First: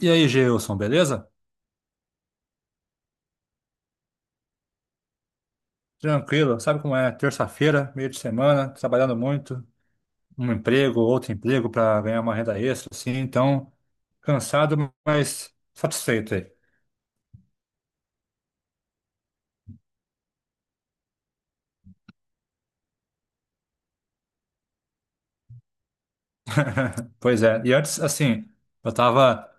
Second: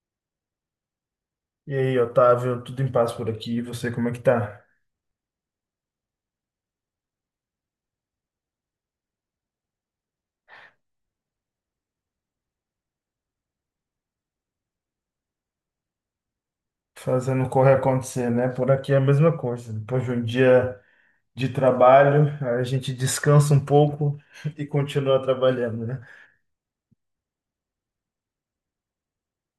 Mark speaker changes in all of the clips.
Speaker 1: E aí, Gilson, beleza?
Speaker 2: E aí, Otávio, tudo em paz por aqui? E você, como é que tá?
Speaker 1: Tranquilo, sabe como é? Terça-feira, meio de semana, trabalhando muito, um emprego, outro emprego para ganhar uma renda extra, assim, então, cansado, mas satisfeito aí.
Speaker 2: Fazendo correr acontecer, né? Por aqui é a mesma coisa. Depois de um dia de trabalho, a gente descansa um pouco e continua trabalhando, né?
Speaker 1: Pois é, e antes, assim, eu estava,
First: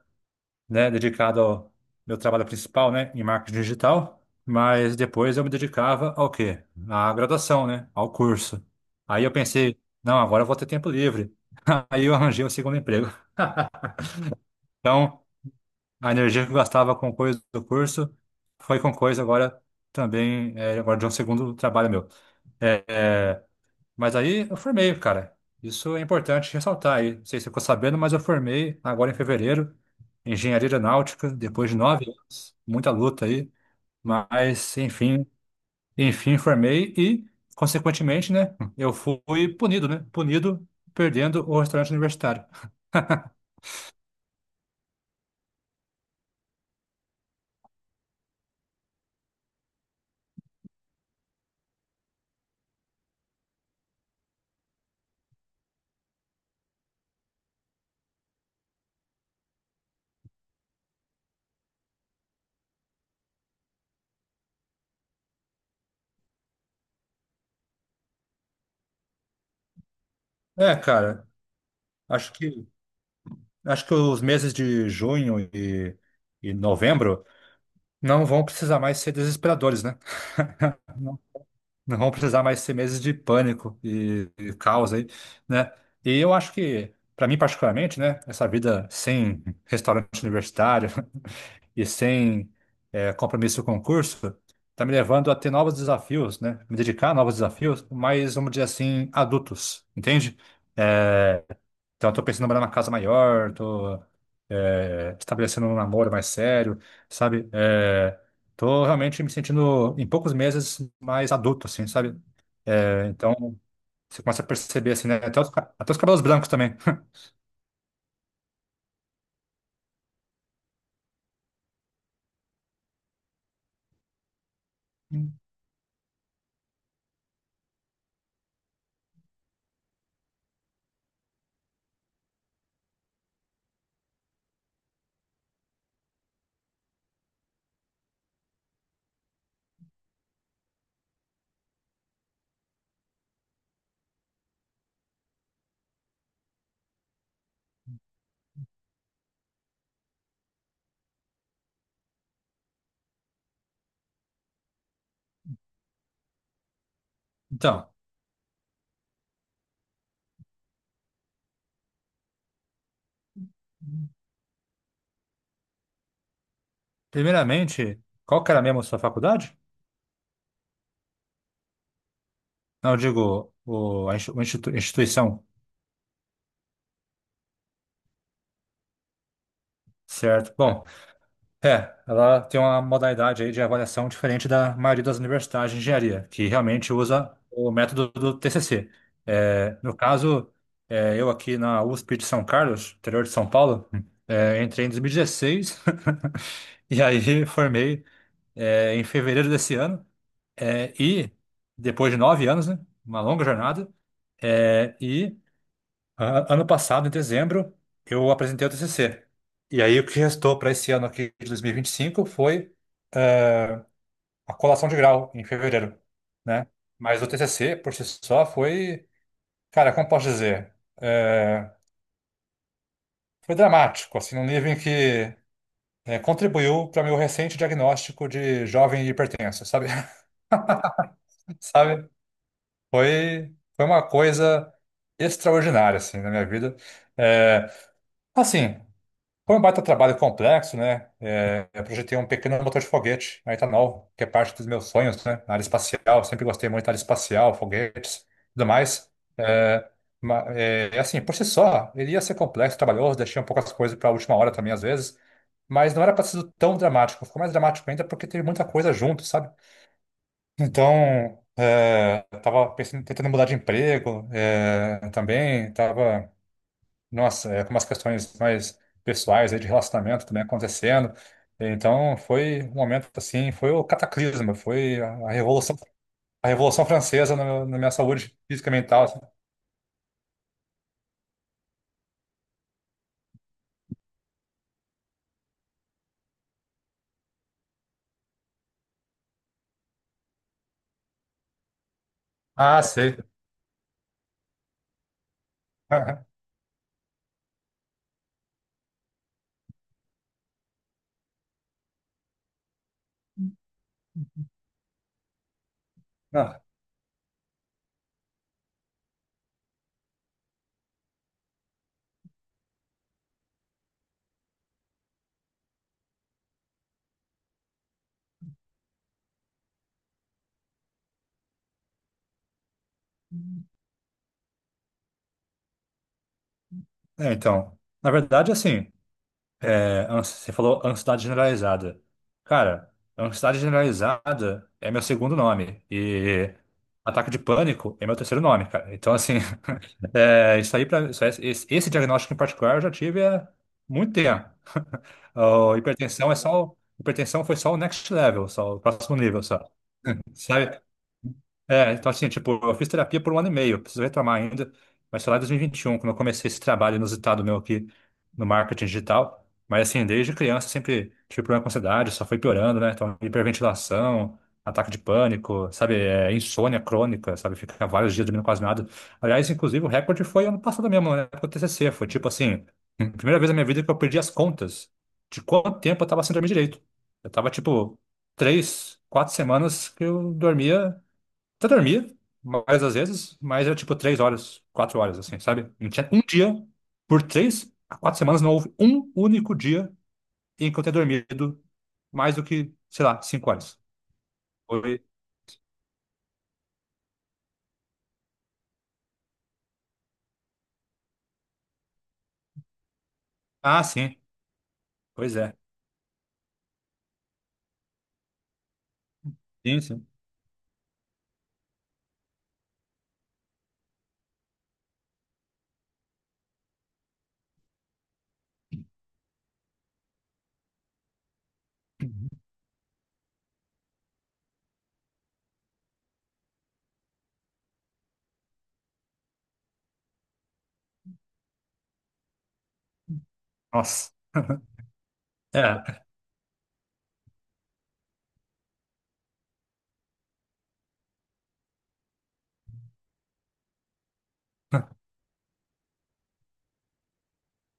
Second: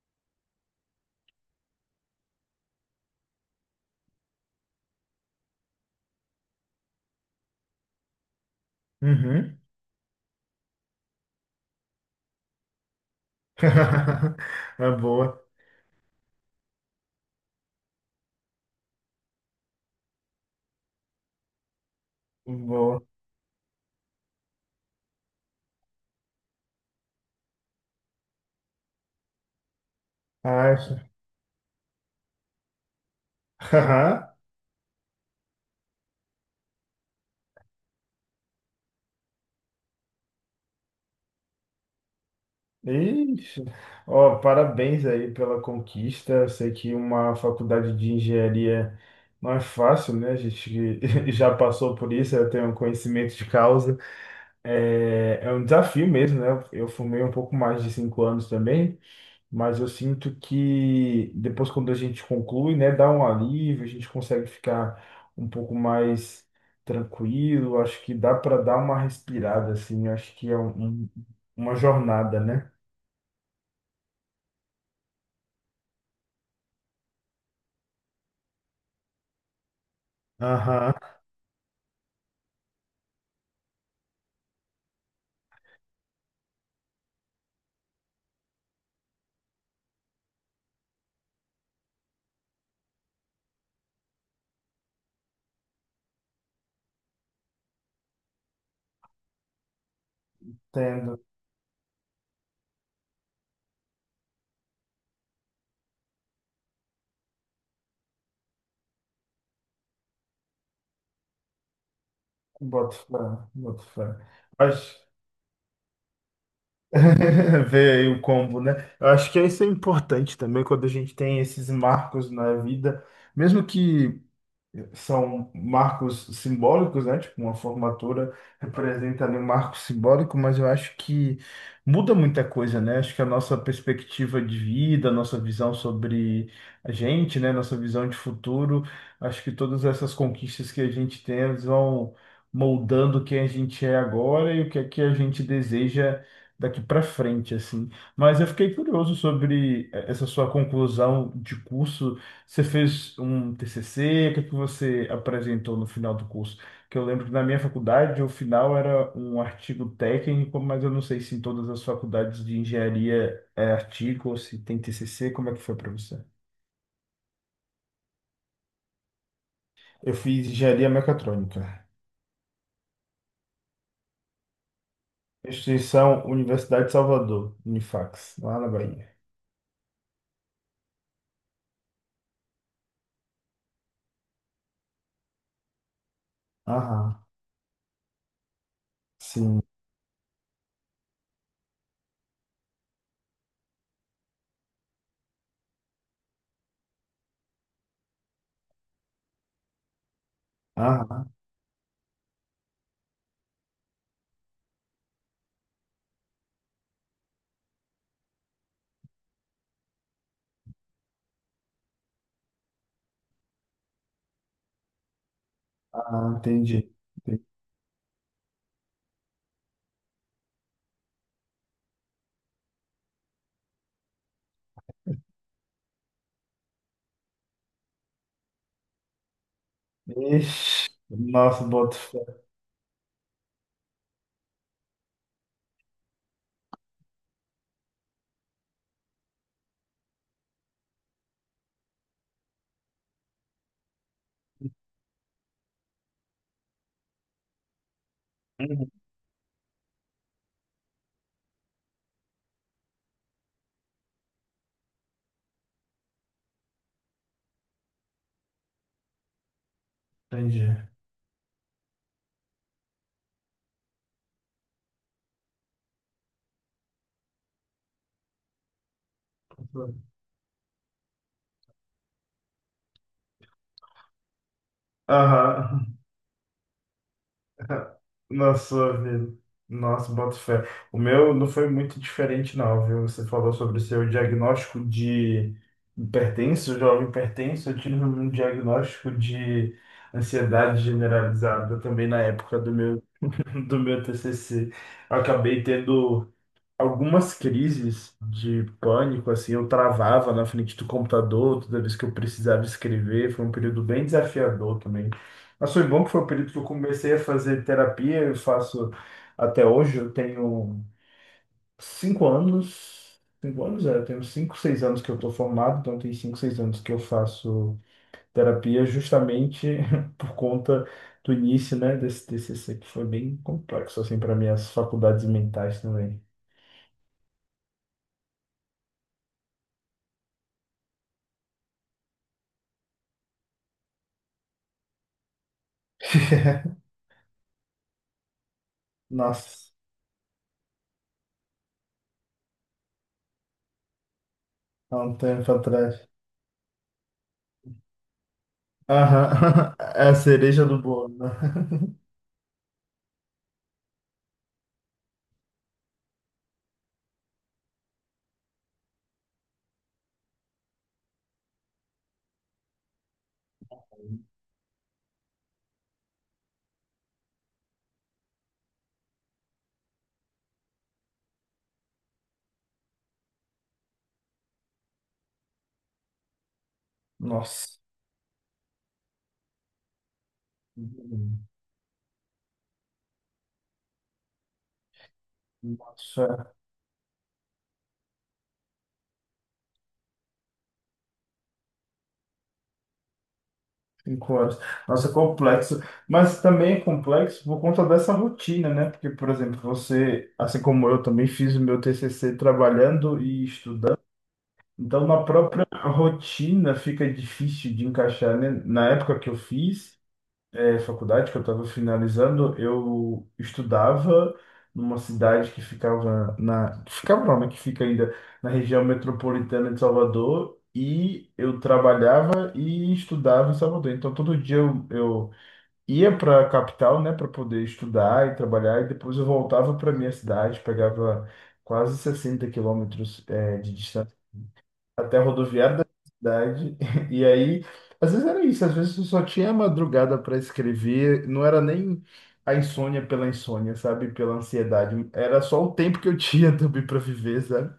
Speaker 1: né, dedicado ao meu trabalho principal, né, em marketing digital, mas depois eu me dedicava ao quê? À graduação, né, ao curso. Aí eu
Speaker 2: Uhum.
Speaker 1: pensei, não, agora eu vou ter tempo livre. Aí eu arranjei o segundo emprego.
Speaker 2: É
Speaker 1: Então,
Speaker 2: boa,
Speaker 1: a energia que eu gastava com coisa do curso foi com coisa agora também, agora de um segundo trabalho meu. É,
Speaker 2: boa.
Speaker 1: é, mas aí eu formei, cara. Isso é importante ressaltar aí. Não sei se você ficou sabendo, mas eu formei agora em fevereiro, engenharia
Speaker 2: Ah, isso.
Speaker 1: aeronáutica, depois de 9 anos, muita luta aí.
Speaker 2: Aham.
Speaker 1: Mas, enfim, formei e, consequentemente, né, eu fui punido, né? Punido perdendo o restaurante universitário.
Speaker 2: Ixi. Ó, parabéns aí pela conquista. Eu sei que uma faculdade de engenharia não é fácil, né? A gente já passou por isso, eu tenho um conhecimento de causa. É um desafio mesmo, né? Eu fumei um pouco mais de 5 anos também, mas eu sinto que depois, quando a gente conclui, né, dá um alívio, a gente consegue ficar um pouco mais tranquilo. Acho que dá para dar uma respirada, assim. Acho que é
Speaker 1: É, cara,
Speaker 2: uma
Speaker 1: acho
Speaker 2: jornada,
Speaker 1: que.
Speaker 2: né?
Speaker 1: acho que os meses de junho e novembro não vão precisar mais ser desesperadores, né?
Speaker 2: Aham,
Speaker 1: Não, não vão precisar mais ser meses de pânico e caos aí, né? E eu acho que, para mim particularmente, né, essa vida sem restaurante universitário e sem compromisso com o curso está me levando a ter novos desafios, né? Me dedicar a novos desafios, mas vamos dizer assim, adultos, entende?
Speaker 2: entendo.
Speaker 1: Eh, então, eu tô pensando em morar numa casa maior, tô estabelecendo um namoro mais sério, sabe? É, tô realmente me sentindo, em poucos meses, mais adulto, assim, sabe?
Speaker 2: Boto
Speaker 1: É,
Speaker 2: fé,
Speaker 1: então,
Speaker 2: boto fé.
Speaker 1: você começa a perceber,
Speaker 2: Acho...
Speaker 1: assim, né? Até até os cabelos brancos também.
Speaker 2: Vê aí o combo, né? Eu acho que isso é importante também quando a gente tem esses marcos na vida. Mesmo que. são marcos simbólicos, né? Tipo, uma formatura representa ali um marco simbólico, mas eu acho que muda muita coisa, né? Acho que a nossa perspectiva de vida, a nossa visão sobre a gente, né? Nossa visão de futuro, acho que todas essas conquistas que a gente tem, elas vão moldando quem a gente é agora e o que é que a gente deseja daqui para frente, assim. Mas eu fiquei curioso sobre essa sua conclusão de curso. Você fez um TCC? O que que você apresentou no final do curso? Que eu lembro que na minha
Speaker 1: Então,
Speaker 2: faculdade o final era um artigo técnico, mas eu não sei se em todas as faculdades de engenharia é artigo ou se tem TCC. Como é que foi para você?
Speaker 1: primeiramente, qual que era mesmo a sua faculdade?
Speaker 2: Eu fiz engenharia mecatrônica,
Speaker 1: Não, eu digo, instituição,
Speaker 2: instituição Universidade de Salvador, Unifax, lá na Bahia.
Speaker 1: certo? Bom, ela tem uma modalidade aí de avaliação diferente da maioria das universidades de engenharia, que realmente
Speaker 2: Aham,
Speaker 1: usa o método do TCC.
Speaker 2: sim.
Speaker 1: É, no caso, eu aqui na USP de São Carlos, interior de São Paulo, entrei em 2016 e dezesseis e aí formei em fevereiro desse ano. É,
Speaker 2: Aham,
Speaker 1: e depois de 9 anos, né, uma longa jornada, é, e ano passado, em dezembro, eu apresentei o TCC. E aí o que restou para esse ano aqui de dois mil e vinte e cinco foi eh, a colação de grau em fevereiro,
Speaker 2: aham,
Speaker 1: né?
Speaker 2: entendi.
Speaker 1: Mas o
Speaker 2: Entendi.
Speaker 1: TCC por si só foi, cara, como posso dizer, Eh, foi dramático, assim, num nível em que contribuiu para meu recente diagnóstico de jovem hipertenso, sabe?
Speaker 2: Ixi, nossa, boto
Speaker 1: Sabe?
Speaker 2: fé.
Speaker 1: Foi uma coisa extraordinária, assim, na minha vida. Eh, assim. Foi um baita trabalho complexo, né? É, eu projetei um pequeno motor de foguete, aí tá novo, que é parte dos meus sonhos, né? Na área espacial, sempre gostei muito da área espacial, foguetes, tudo mais. É, assim, por si só, ele ia ser complexo, trabalhoso, deixei um pouco as coisas para a última hora também, às vezes, mas não era para ser tão dramático. Ficou mais dramático ainda porque teve muita coisa junto, sabe?
Speaker 2: Entendi.
Speaker 1: Então, tava pensando, tentando mudar de emprego, também, tava nossa, com umas questões mais pessoais aí de relacionamento também acontecendo. Então foi um momento assim, foi o cataclisma, foi a revolução,
Speaker 2: Aham.
Speaker 1: a revolução francesa na minha saúde
Speaker 2: Na
Speaker 1: física e
Speaker 2: sua
Speaker 1: mental, assim.
Speaker 2: vida. Nossa, bota fé. O meu não foi muito diferente, não, viu? Você falou sobre o seu diagnóstico de hipertenso, jovem hipertenso. Eu tive um diagnóstico de ansiedade generalizada também na época do
Speaker 1: Ah,
Speaker 2: meu,
Speaker 1: sei.
Speaker 2: do meu TCC. Eu acabei tendo algumas crises de pânico, assim, eu travava na frente do computador toda vez que eu precisava escrever. Foi um período bem desafiador também. Mas foi bom que foi o período que
Speaker 1: Ah,
Speaker 2: eu comecei a fazer terapia. Eu faço até hoje, eu tenho 5 anos. 5 anos, eu tenho cinco, seis anos que eu estou formado, então tem cinco, seis anos que eu faço terapia justamente por conta do início, né, desse TCC, que foi bem complexo, assim, para minhas faculdades mentais também.
Speaker 1: então, na verdade, assim, você falou ansiedade generalizada. Cara, ansiedade generalizada é meu segundo nome e ataque de pânico é meu terceiro nome, cara. Então, assim,
Speaker 2: Nossa,
Speaker 1: Isso aí para esse diagnóstico em particular eu já tive há muito tempo.
Speaker 2: há um tempo
Speaker 1: A
Speaker 2: atrás.
Speaker 1: hipertensão foi só o next level, só o próximo nível, só.
Speaker 2: Aham, é a cereja do
Speaker 1: Sabe?
Speaker 2: bolo, né?
Speaker 1: Então assim, tipo, eu fiz terapia por um ano e meio, preciso retomar ainda, mas foi lá em 2021, quando eu comecei esse trabalho inusitado meu aqui no marketing digital. Mas assim, desde criança sempre tive problema com ansiedade, só foi piorando, né? Então, hiperventilação, ataque de pânico, sabe? Insônia crônica, sabe? Ficar vários dias dormindo quase nada. Aliás, inclusive, o recorde foi ano passado mesmo, né? Com o TCC, foi tipo assim, primeira vez na minha vida que eu perdi as contas de quanto tempo eu tava sem dormir direito. Eu tava,
Speaker 2: Nossa.
Speaker 1: tipo, 3, 4 semanas que eu dormia, até dormia mais às vezes, mas era tipo 3 horas, 4 horas, assim, sabe? Não tinha um
Speaker 2: Nossa,
Speaker 1: dia, por 3 a 4 semanas, não houve um único dia em que eu tenha dormido mais do que, sei lá, 5 horas.
Speaker 2: 5 horas.
Speaker 1: Foi...
Speaker 2: Nossa, é complexo. Mas também é complexo por conta dessa rotina, né? Porque, por exemplo, você, assim como eu, também fiz o meu TCC trabalhando e
Speaker 1: Ah,
Speaker 2: estudando.
Speaker 1: sim,
Speaker 2: Então, na
Speaker 1: pois é.
Speaker 2: própria rotina fica difícil de encaixar, né? Na época que eu
Speaker 1: Sim,
Speaker 2: fiz,
Speaker 1: sim.
Speaker 2: faculdade que eu estava finalizando, eu estudava numa cidade que ficava na, que ficava não, né, que fica ainda na região metropolitana de Salvador e eu
Speaker 1: Uhum.
Speaker 2: trabalhava e estudava em Salvador. Então todo dia eu ia para a capital, né, para poder estudar e trabalhar e depois eu voltava para minha cidade, pegava quase 60 quilômetros, de
Speaker 1: Nossa.
Speaker 2: distância até a rodoviária da
Speaker 1: É,
Speaker 2: cidade. E aí, às vezes era isso, às vezes eu só tinha a madrugada para escrever, não era nem a insônia pela insônia, sabe? Pela ansiedade. Era só o tempo que eu tinha também para viver, sabe?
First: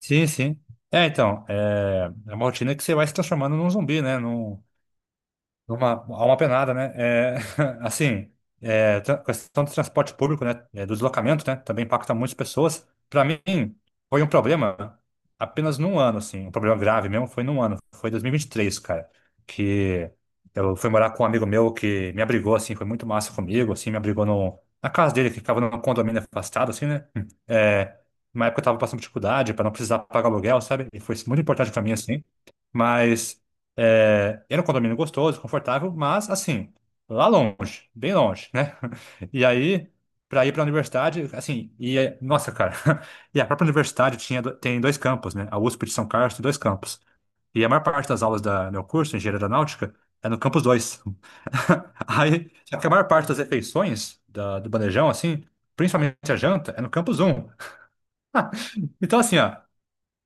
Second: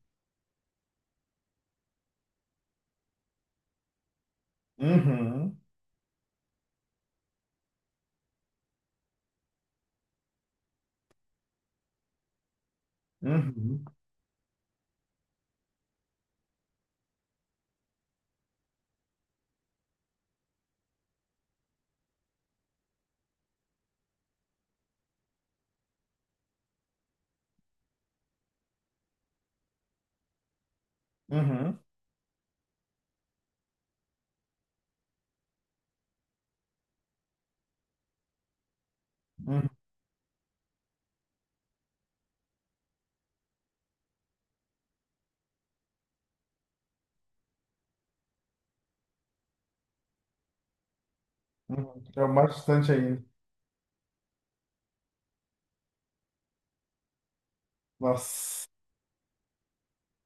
Speaker 1: sim, sim. Então, é uma rotina que você vai se transformando num zumbi, né? Num,
Speaker 2: Uhum,
Speaker 1: Uma, há uma penada, né? É, assim, questão do transporte público, né? Do deslocamento, né? Também impacta muitas pessoas. Para mim,
Speaker 2: uhum,
Speaker 1: foi um problema apenas num ano, assim. Um problema grave mesmo foi num ano. Foi dois mil e vinte e três, cara. Que eu fui morar com um amigo meu que me abrigou, assim. Foi muito massa comigo, assim. Me abrigou no, na casa dele, que ficava num condomínio afastado, assim, né? Uma época eu tava passando dificuldade para não precisar pagar aluguel, sabe? E foi muito importante
Speaker 2: uhum,
Speaker 1: para mim, assim. Mas era um condomínio gostoso, confortável, mas assim, lá longe, bem longe, né? E
Speaker 2: uhum,
Speaker 1: aí, para ir para a universidade, assim, nossa, cara, e a própria universidade tem dois campos, né? A USP de São Carlos tem dois campos. E a maior parte das aulas do meu curso, Engenharia Aeronáutica, é no campus 2.
Speaker 2: uhum. É o
Speaker 1: Aí,
Speaker 2: mais
Speaker 1: só que a
Speaker 2: distante
Speaker 1: maior
Speaker 2: ainda.
Speaker 1: parte das refeições do bandejão, assim, principalmente a janta, é no campus 1.
Speaker 2: Nossa.
Speaker 1: Então, assim, ó.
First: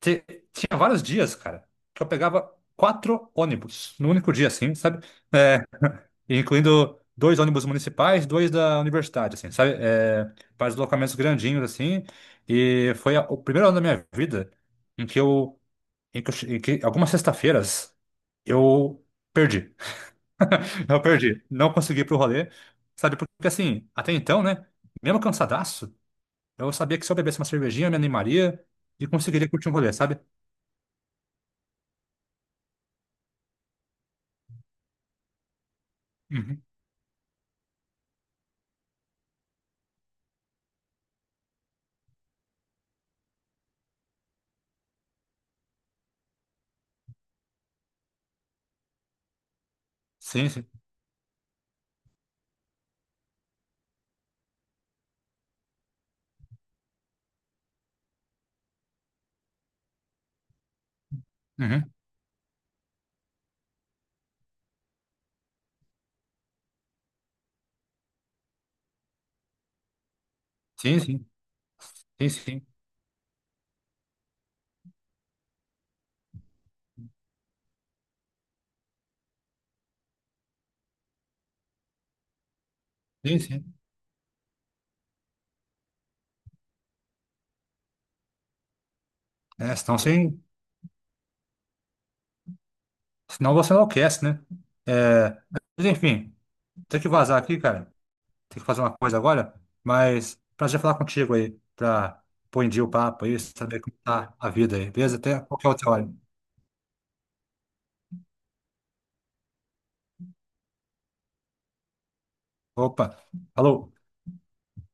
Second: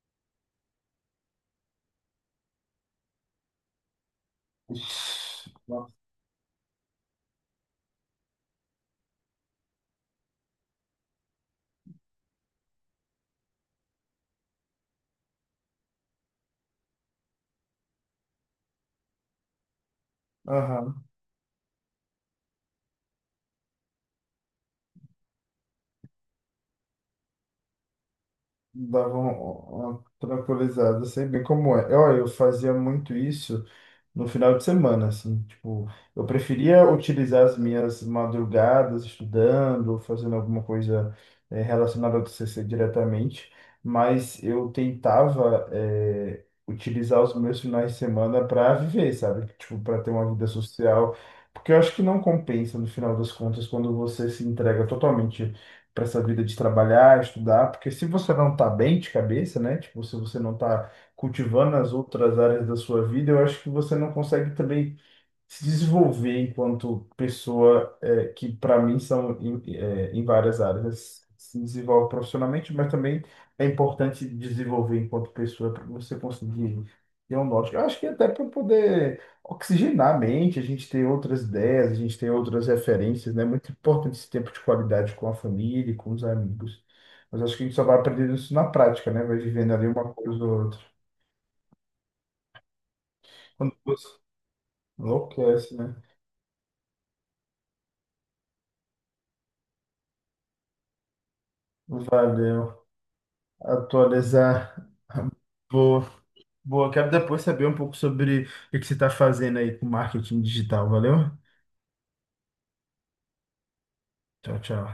Speaker 1: Te- Tinha vários dias, cara, que eu pegava quatro ônibus no único dia, assim, sabe?
Speaker 2: Ixi,
Speaker 1: É,
Speaker 2: nossa.
Speaker 1: Incluindo dois ônibus municipais, dois da universidade, assim, sabe? Para deslocamentos grandinhos, assim. E foi o primeiro ano da minha vida em que eu, em que algumas sextas-feiras eu perdi. Eu
Speaker 2: Aham.
Speaker 1: perdi. Não consegui ir pro rolê, sabe? Porque, assim, até então, né? Mesmo cansadaço, eu sabia que se eu bebesse uma cervejinha, eu me animaria e
Speaker 2: Dava uma,
Speaker 1: conseguiria curtir um rolê,
Speaker 2: uma
Speaker 1: sabe?
Speaker 2: tranquilizada, sei bem como é. Olha, eu fazia muito isso. No final de semana, assim, tipo, eu
Speaker 1: Uhum.
Speaker 2: preferia utilizar as minhas madrugadas estudando, fazendo alguma coisa relacionada ao TCC diretamente, mas eu tentava utilizar os meus finais de semana para viver, sabe? Tipo, para ter uma vida
Speaker 1: Sim, sim.
Speaker 2: social, porque eu acho que não compensa no final das contas quando você se entrega totalmente para essa vida de trabalhar, estudar, porque se você não tá bem de cabeça, né? Tipo, se você não tá cultivando
Speaker 1: Uhum.
Speaker 2: as outras áreas da sua vida, eu acho que você não consegue também se desenvolver enquanto pessoa que para mim são em várias
Speaker 1: Sim,
Speaker 2: áreas.
Speaker 1: sim,
Speaker 2: Se desenvolve
Speaker 1: sim, sim,
Speaker 2: profissionalmente, mas também é importante desenvolver enquanto pessoa para você conseguir ter um norte. Eu acho que até para poder oxigenar a mente, a gente ter outras ideias, a gente ter outras referências,
Speaker 1: sim,
Speaker 2: né? É muito
Speaker 1: sim.
Speaker 2: importante esse tempo de qualidade com a família, e com os amigos. Mas acho que a gente só vai aprendendo isso na prática, né? Vai vivendo
Speaker 1: É,
Speaker 2: ali
Speaker 1: senão,
Speaker 2: uma
Speaker 1: você,
Speaker 2: coisa ou outra. Quando você
Speaker 1: enlouquece, né? É,
Speaker 2: enlouquece,
Speaker 1: mas
Speaker 2: né?
Speaker 1: enfim, tem que vazar aqui, cara. Tem que fazer uma coisa agora, mas prazer falar contigo aí, pra pôr em
Speaker 2: Valeu.
Speaker 1: dia o papo aí, saber como tá a
Speaker 2: Atualizar.
Speaker 1: vida aí, beleza? Até qualquer outra
Speaker 2: Boa.
Speaker 1: hora.
Speaker 2: Boa. Quero depois saber um pouco sobre o que você está fazendo aí com marketing digital. Valeu?
Speaker 1: Opa, falou.
Speaker 2: Tchau, tchau.